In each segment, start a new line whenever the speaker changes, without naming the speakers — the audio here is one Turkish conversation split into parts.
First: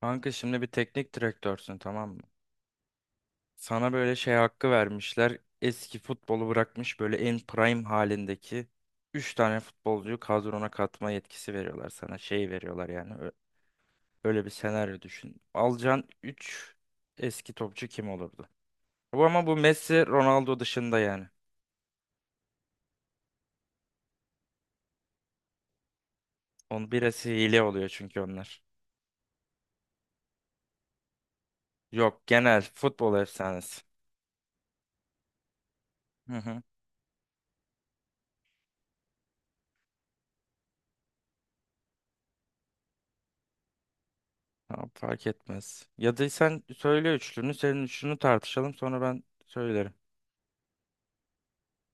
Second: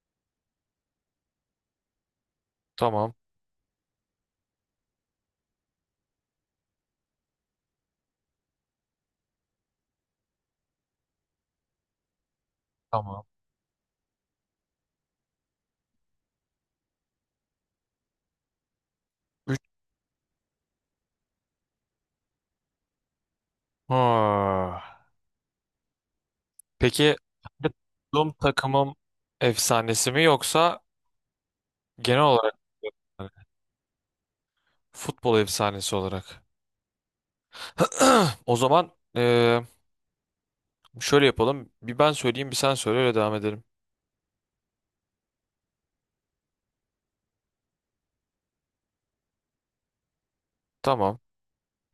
Kanka şimdi bir teknik direktörsün, tamam mı?
Tamam.
Sana böyle şey hakkı vermişler. Eski futbolu bırakmış böyle en prime halindeki 3 tane futbolcuyu kadrona katma yetkisi veriyorlar sana. Şey veriyorlar yani.
Tamam.
Öyle bir senaryo düşün. Alacağın 3 eski topçu kim olurdu? Bu ama bu
Üç.
Messi, Ronaldo dışında yani.
Ha.
Onun
Peki
birisi hile
kendi
oluyor çünkü
bulunduğum
onlar.
takımım efsanesi mi yoksa
Yok,
genel olarak
genel futbol
mı?
efsanesi.
Futbol efsanesi
Hı
olarak?
hı.
O zaman eee, şöyle yapalım. Bir ben söyleyeyim, bir sen söyle, öyle devam edelim.
Tamam, fark etmez. Ya da sen söyle üçlünü, senin üçlünü tartışalım sonra ben söylerim.
Tamam.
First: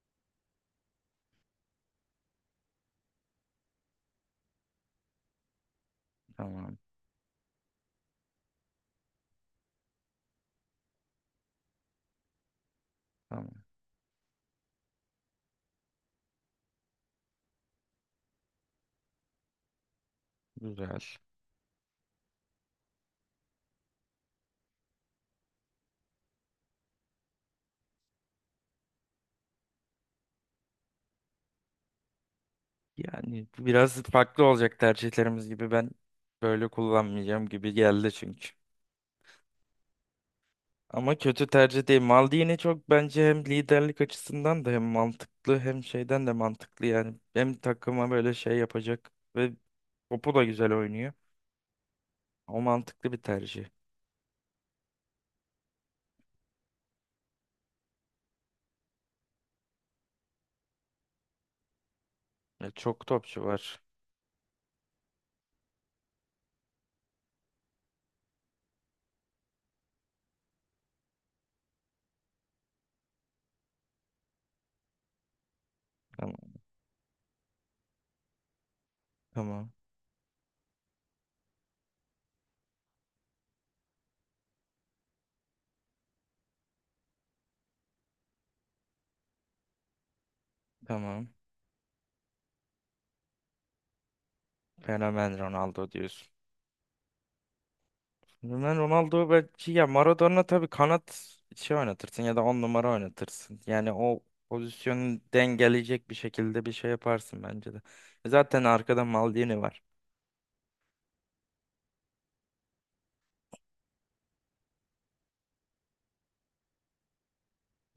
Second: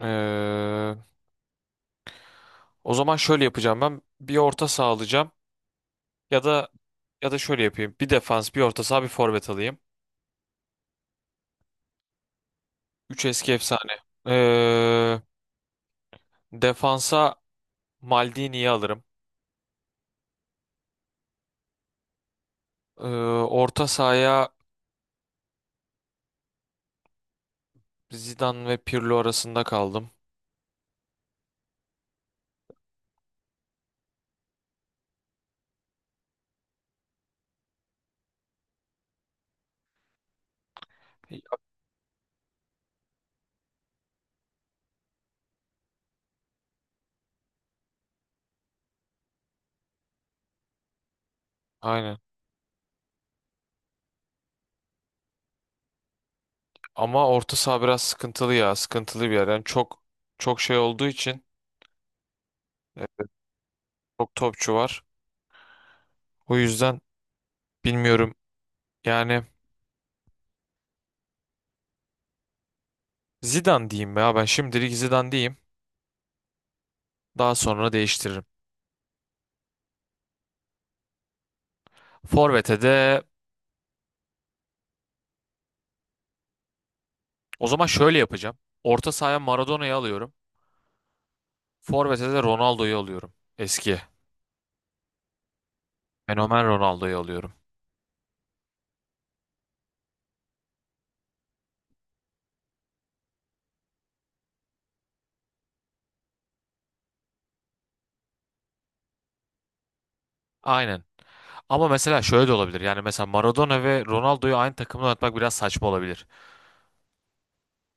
Eee, O zaman şöyle yapacağım ben. Bir orta saha alacağım ya da
Tamam.
şöyle yapayım. Bir defans, bir orta saha, bir forvet alayım. Üç eski
Tamam.
efsane. Eee, Defansa Maldini'yi alırım.
Güzel.
Ee, Orta sahaya Zidane ve Pirlo arasında kaldım.
Yani biraz farklı olacak tercihlerimiz gibi, ben böyle kullanmayacağım gibi geldi çünkü. Ama kötü tercih değil. Maldini çok bence hem liderlik açısından da hem mantıklı hem şeyden de mantıklı yani. Hem takıma böyle şey yapacak ve topu da güzel oynuyor.
Aynen.
O mantıklı bir tercih.
Ama orta saha biraz sıkıntılı ya. Sıkıntılı bir yer. Yani çok şey olduğu için
Ya çok
e,
topçu var.
çok topçu var. O yüzden bilmiyorum. Yani Zidane diyeyim ya. Ben şimdilik Zidane diyeyim.
Tamam.
Daha sonra değiştiririm.
Tamam.
Forvet'e de o zaman şöyle yapacağım. Orta sahaya Maradona'yı alıyorum.
Tamam.
Forvet'e de Ronaldo'yu alıyorum. Eski.
Fenomen Ronaldo diyorsun.
Fenomen Ronaldo'yu alıyorum.
Ben Ronaldo belki, ya Maradona tabii kanat şey oynatırsın ya da on numara oynatırsın. Yani o pozisyonu dengeleyecek bir şekilde bir şey yaparsın bence de. E zaten arkada Maldini var.
Aynen. Ama mesela şöyle de olabilir. Yani mesela Maradona ve Ronaldo'yu aynı takımda oynatmak biraz saçma olabilir.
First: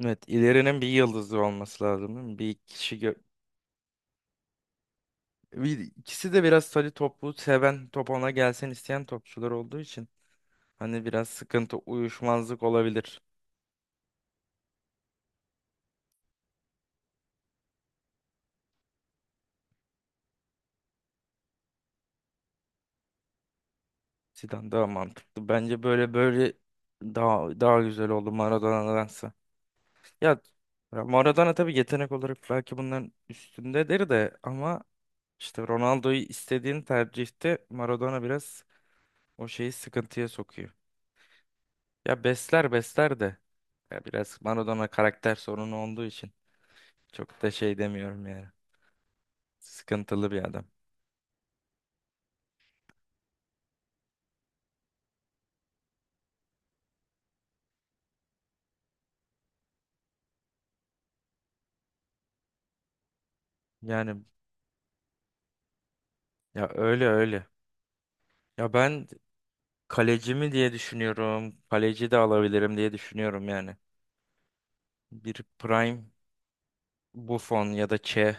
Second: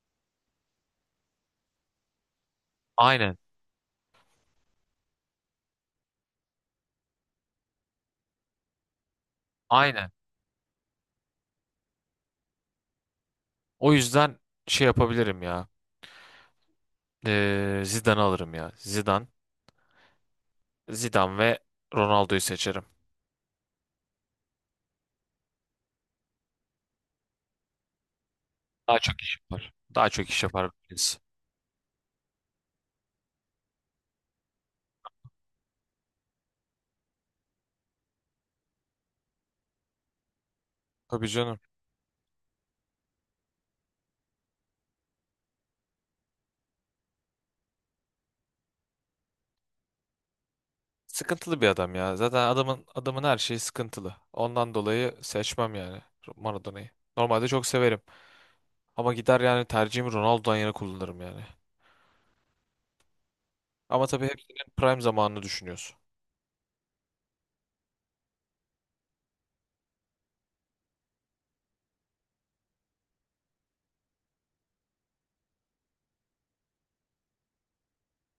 Evet, ilerinin bir yıldızı olması lazım, değil mi?
Aynen.
Bir, ikisi de biraz tabii topu seven, top ona gelsin isteyen topçular olduğu için
Aynen.
hani biraz sıkıntı, uyuşmazlık olabilir.
O yüzden şey yapabilirim ya. Zidane'ı alırım ya. Zidane. Zidane ve Ronaldo'yu seçerim.
Zidane daha mantıklı. Bence böyle böyle daha güzel oldu
Daha çok
Maradona'dansa.
iş yapar. Daha çok
Ya
iş yapar biz.
Maradona tabii yetenek olarak belki bunların üstündedir de, ama işte Ronaldo'yu istediğin tercihte Maradona biraz o şeyi sıkıntıya sokuyor.
Tabii canım.
Ya besler besler de, ya biraz Maradona karakter sorunu olduğu için çok da şey demiyorum yani. Sıkıntılı bir adam.
Sıkıntılı bir adam ya. Zaten adamın her şeyi sıkıntılı. Ondan dolayı seçmem yani Maradona'yı. Normalde çok severim. Ama gider yani tercihimi Ronaldo'dan yana kullanırım yani. Ama
Yani
tabii hepsinin prime zamanını düşünüyorsun.
ya öyle öyle. Ya ben kaleci mi diye düşünüyorum. Kaleci de alabilirim diye düşünüyorum yani. Bir prime Buffon ya da Che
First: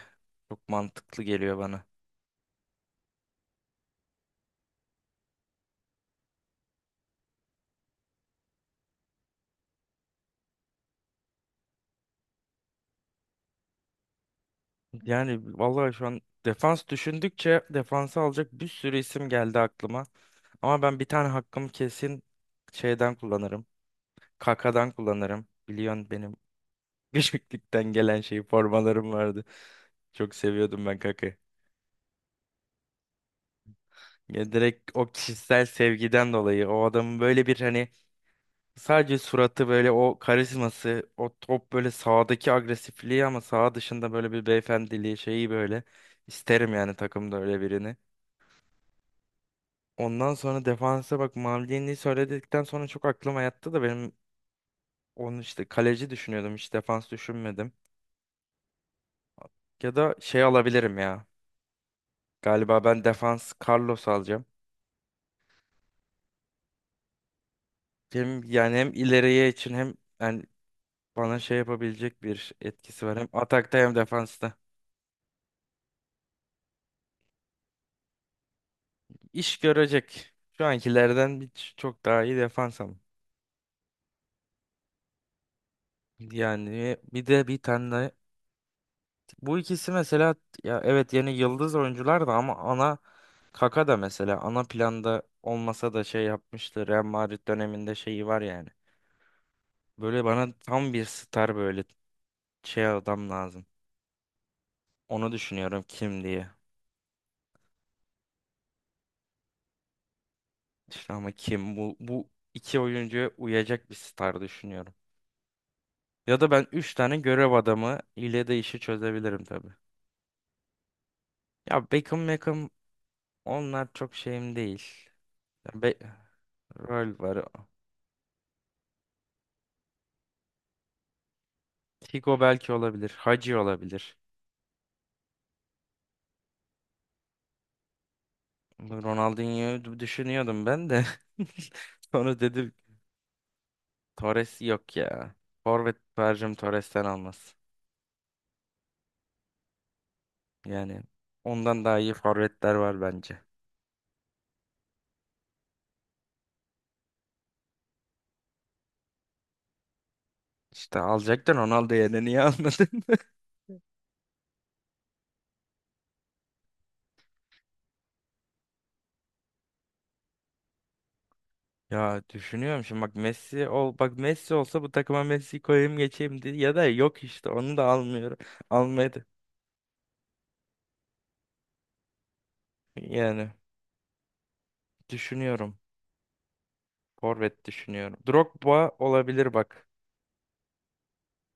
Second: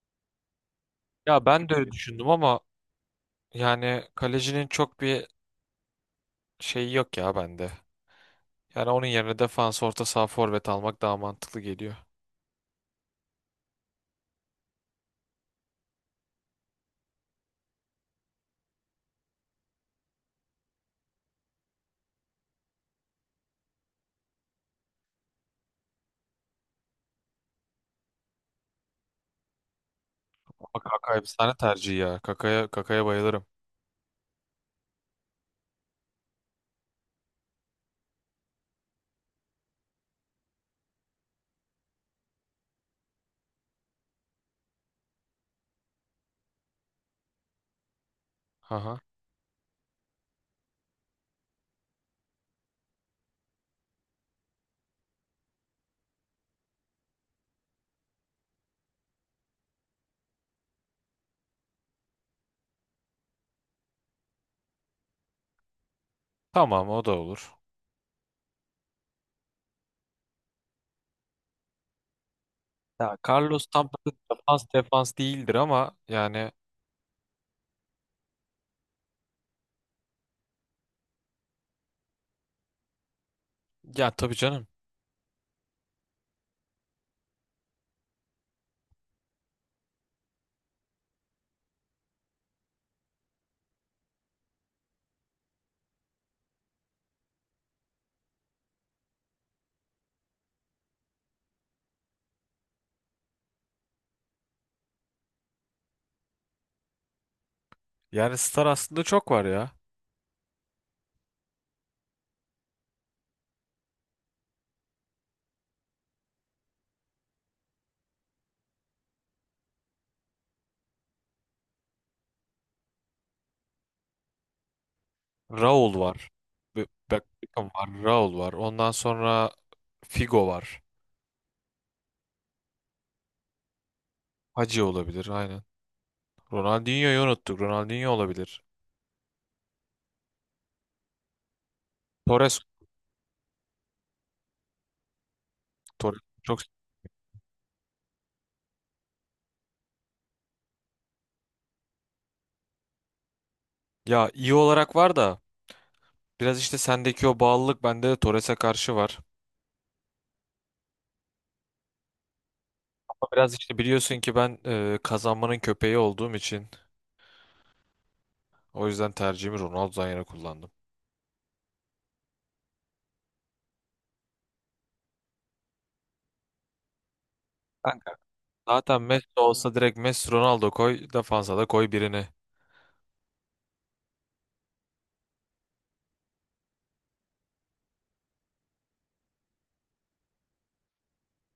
çok mantıklı
Ya
geliyor
ben de
bana.
öyle düşündüm ama yani kalecinin çok bir şeyi yok ya bende. Yani onun yerine defans, orta saha, forvet almak daha mantıklı geliyor.
Yani vallahi şu an defans düşündükçe defansı alacak bir sürü isim geldi aklıma. Ama ben bir tane hakkımı kesin şeyden kullanırım. Kaka'dan kullanırım. Biliyorsun benim küçüklükten gelen şey formalarım vardı. Çok
Ama
seviyordum ben
Kaka
Kaka'yı.
efsane tercih ya. Kaka'ya bayılırım.
Ya direkt o kişisel sevgiden dolayı o adamın böyle bir hani sadece suratı, böyle o karizması, o top, böyle sahadaki agresifliği ama saha dışında böyle bir beyefendiliği şeyi böyle isterim yani, takımda öyle birini.
Aha.
Ondan sonra defansa bak, Maldini'yi söyledikten sonra çok aklıma yattı da benim, onu işte kaleci düşünüyordum, hiç defans düşünmedim. Ya da şey alabilirim ya. Galiba ben defans Carlos alacağım.
Tamam, o da olur.
Hem yani hem ileriye için, hem yani bana şey yapabilecek bir etkisi
Ya
var. Hem
Carlos
atakta hem
Tampa'da
defansta.
defans değildir ama yani
İş görecek. Şu ankilerden çok daha iyi defans ama.
ya tabii canım.
Yani bir de bir tane bu ikisi mesela, ya evet yeni yıldız oyuncular da ama ana, Kaka da mesela ana planda olmasa da şey yapmıştı. Real Madrid döneminde şeyi var yani. Böyle bana tam bir star, böyle şey adam lazım. Onu düşünüyorum kim diye.
Yani star aslında çok var ya.
İşte ama kim, bu iki oyuncuya uyacak bir star düşünüyorum. Ya da ben üç tane görev adamı ile de işi çözebilirim tabii. Ya Beckham onlar çok şeyim değil. Ya
Raul
Be-
var.
Rol var.
Beckham var. Raul var. Ondan sonra Figo var.
Figo belki olabilir. Hacı olabilir.
Hacı olabilir, aynen. Ronaldinho'yu unuttuk. Ronaldinho olabilir.
Bu Ronaldinho'yu düşünüyordum ben de. Sonra
Torres,
dedim Torres yok ya. Forvet
Torres
tercihim
çok
Torres'ten almaz. Yani ondan daha iyi forvetler var bence.
ya iyi olarak var da biraz işte sendeki o bağlılık bende de Torres'e karşı var.
İşte alacaktın Ronaldo yerine, niye almadın?
Ama biraz işte biliyorsun ki ben, kazanmanın köpeği olduğum için o yüzden tercihimi Ronaldo'dan yana kullandım.
Ya düşünüyorum şimdi bak, Messi ol bak, Messi olsa bu takıma Messi koyayım geçeyim diye, ya da yok işte onu da
Kanka,
almıyorum.
zaten
Almadı.
Messi olsa direkt Messi Ronaldo koy, defansa da koy birini.
Yani düşünüyorum. Forvet düşünüyorum. Drogba olabilir bak.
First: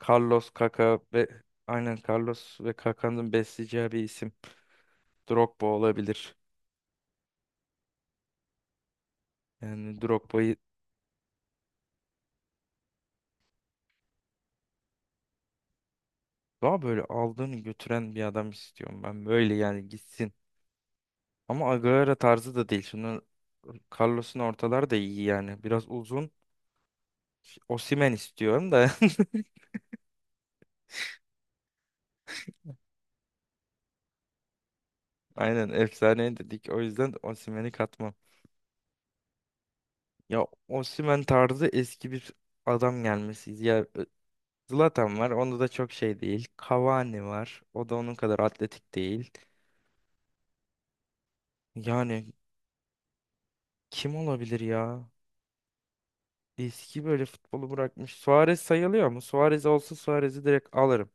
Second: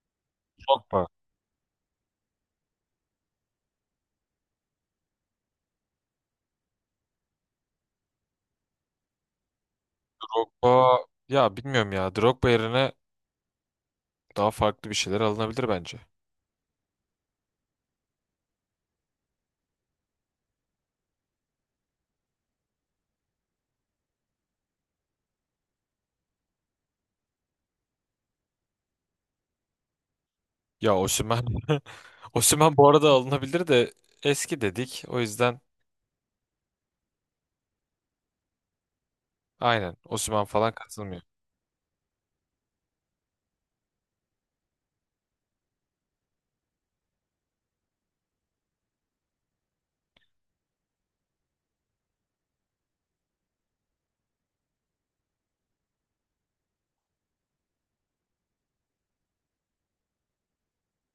Carlos, Kaka
Drogba.
ve aynen, Carlos ve Kaka'nın besleyeceği bir isim. Drogba olabilir. Yani Drogba'yı
Drogba ya bilmiyorum ya, Drogba yerine daha farklı bir şeyler alınabilir bence.
daha böyle aldığını götüren bir adam istiyorum ben. Böyle yani, gitsin. Ama Agüero tarzı da değil. Şimdi Carlos'un ortalar da iyi yani. Biraz uzun. Osimhen istiyorum da.
Ya Osimhen Osimhen bu arada alınabilir de eski dedik. O yüzden
Aynen efsane dedik. O yüzden Osimhen'i katmam.
aynen Osimhen
Ya
falan katılmıyor.
Osimhen tarzı eski bir adam gelmesi. Ya Zlatan var. Onda da çok şey değil. Cavani var. O da onun kadar atletik değil. Yani kim olabilir ya? Eski böyle futbolu bırakmış. Suarez sayılıyor mu? Suarez olsa Suarez'i direkt alırım.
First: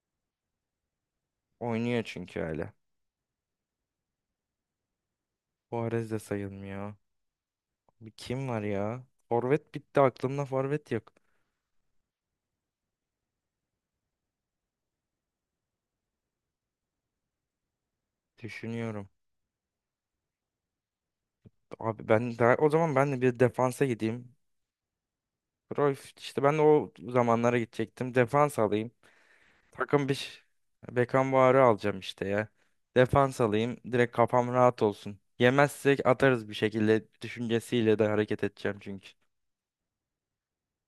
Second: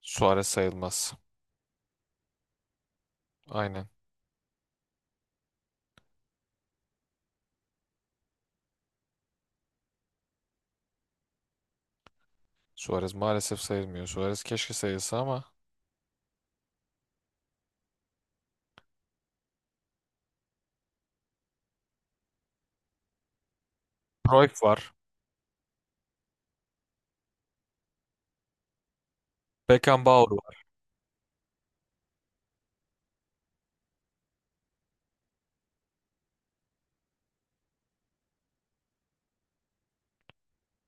Suarez sayılmaz.
Oynuyor çünkü hala.
Aynen.
Suarez de sayılmıyor. Bir kim var ya? Forvet bitti, aklımda forvet yok.
Suarez maalesef sayılmıyor. Suarez keşke sayılsa ama
Düşünüyorum. Abi ben daha o zaman, ben de bir defansa gideyim.
Cruyff var.
Cruyff işte, ben de o zamanlara gidecektim. Defans alayım. Takım bir
Beckenbauer
ş-
var.
Beckenbauer'ı alacağım işte ya. Defans alayım. Direkt kafam rahat olsun. Yemezsek atarız bir şekilde düşüncesiyle de hareket edeceğim çünkü.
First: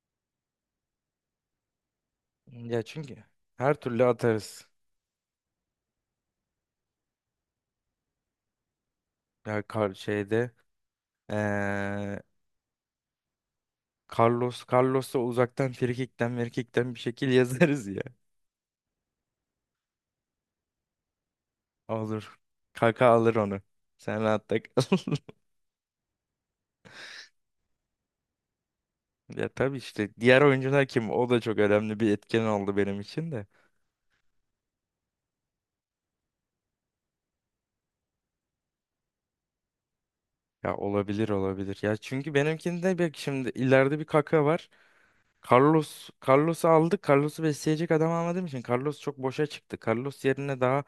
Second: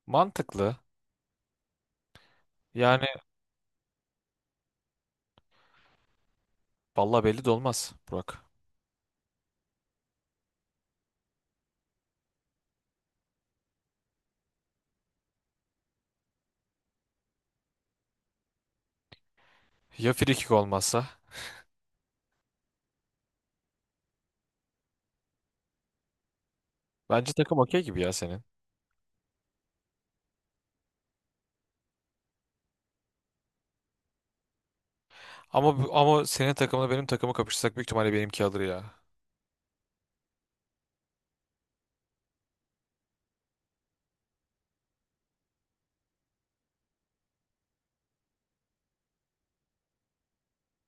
Mantıklı.
Ya
Yani
çünkü her türlü atarız.
valla belli de olmaz Burak.
Ya kar şeyde eee, Carlos'a uzaktan frikikten merkikten bir şekil yazarız ya.
Ya frikik olmazsa?
Olur. Kaka alır onu. Sen rahat da kal.
Bence takım okey gibi ya senin.
Ya tabii işte diğer oyuncular kim? O da çok önemli bir etken oldu benim için de.
Ama ama senin takımla benim takımı kapışsak büyük ihtimalle benimki alır ya.
Ya olabilir olabilir. Ya çünkü benimkinde bir şimdi ileride bir kaka var. Carlos'u aldık. Carlos'u besleyecek adam almadığım için Carlos çok boşa çıktı. Carlos yerine daha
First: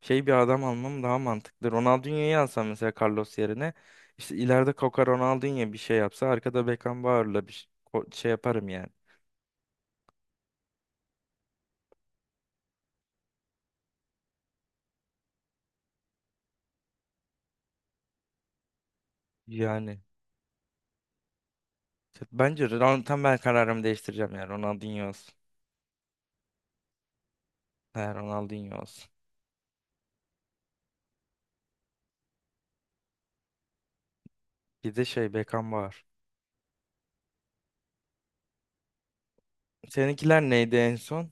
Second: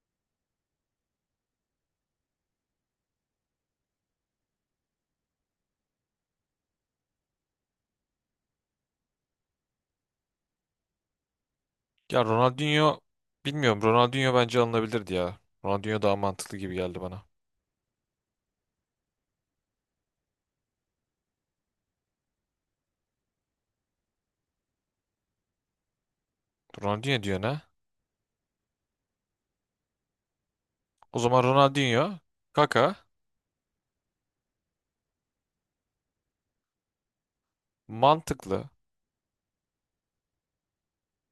şey bir adam almam daha mantıklı. Ronaldinho'yu alsam mesela Carlos yerine, işte ileride Kaka Ronaldinho bir şey yapsa arkada Beckenbauer'la bir şey şey yaparım yani.
Ya Ronaldinho bilmiyorum. Ronaldinho bence alınabilirdi ya. Ronaldinho daha mantıklı gibi geldi bana.
Yani bence tam ben kararımı değiştireceğim, yani Ronaldinho olsun.
Ronaldinho diyor ne?
He, Ronaldinho olsun.
O zaman Ronaldinho, Kaka,
Bir de şey Beckenbauer.
mantıklı.
Seninkiler neydi en son?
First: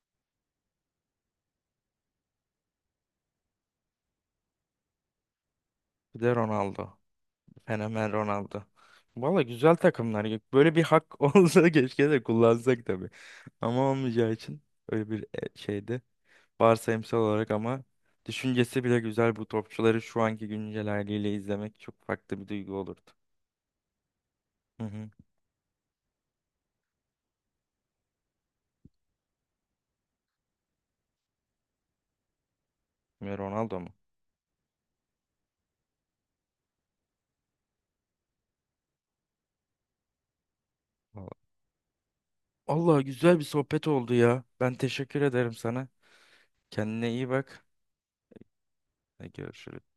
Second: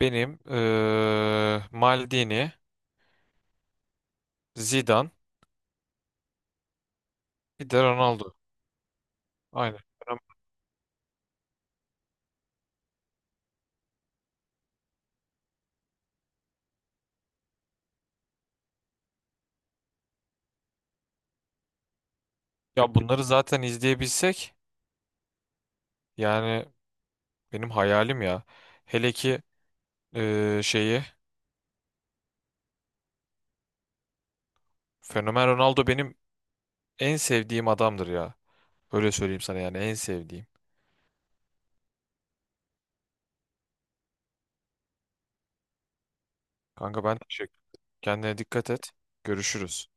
Benim Maldini, Zidane,
Bir de Ronaldo.
bir de
Fenomen
Ronaldo.
Ronaldo. Valla güzel
Aynen.
takımlar ya. Böyle bir hak olsa keşke de kullansak tabii. Ama olmayacağı için öyle bir şeydi. Varsayımsal olarak ama düşüncesi bile güzel, bu topçuları şu anki güncel haliyle izlemek çok farklı bir duygu
Ya
olurdu.
bunları zaten izleyebilsek
Hı hı.
yani benim hayalim ya. Hele ki şeyi
Ve Ronaldo mu?
Fenomen Ronaldo benim en sevdiğim adamdır ya. Öyle söyleyeyim sana yani en sevdiğim.
Valla. Allah güzel bir sohbet oldu ya. Ben teşekkür ederim sana.
Kanka
Kendine
ben
iyi
teşekkür.
bak.
Kendine dikkat et.
Hadi
Görüşürüz.
görüşürüz.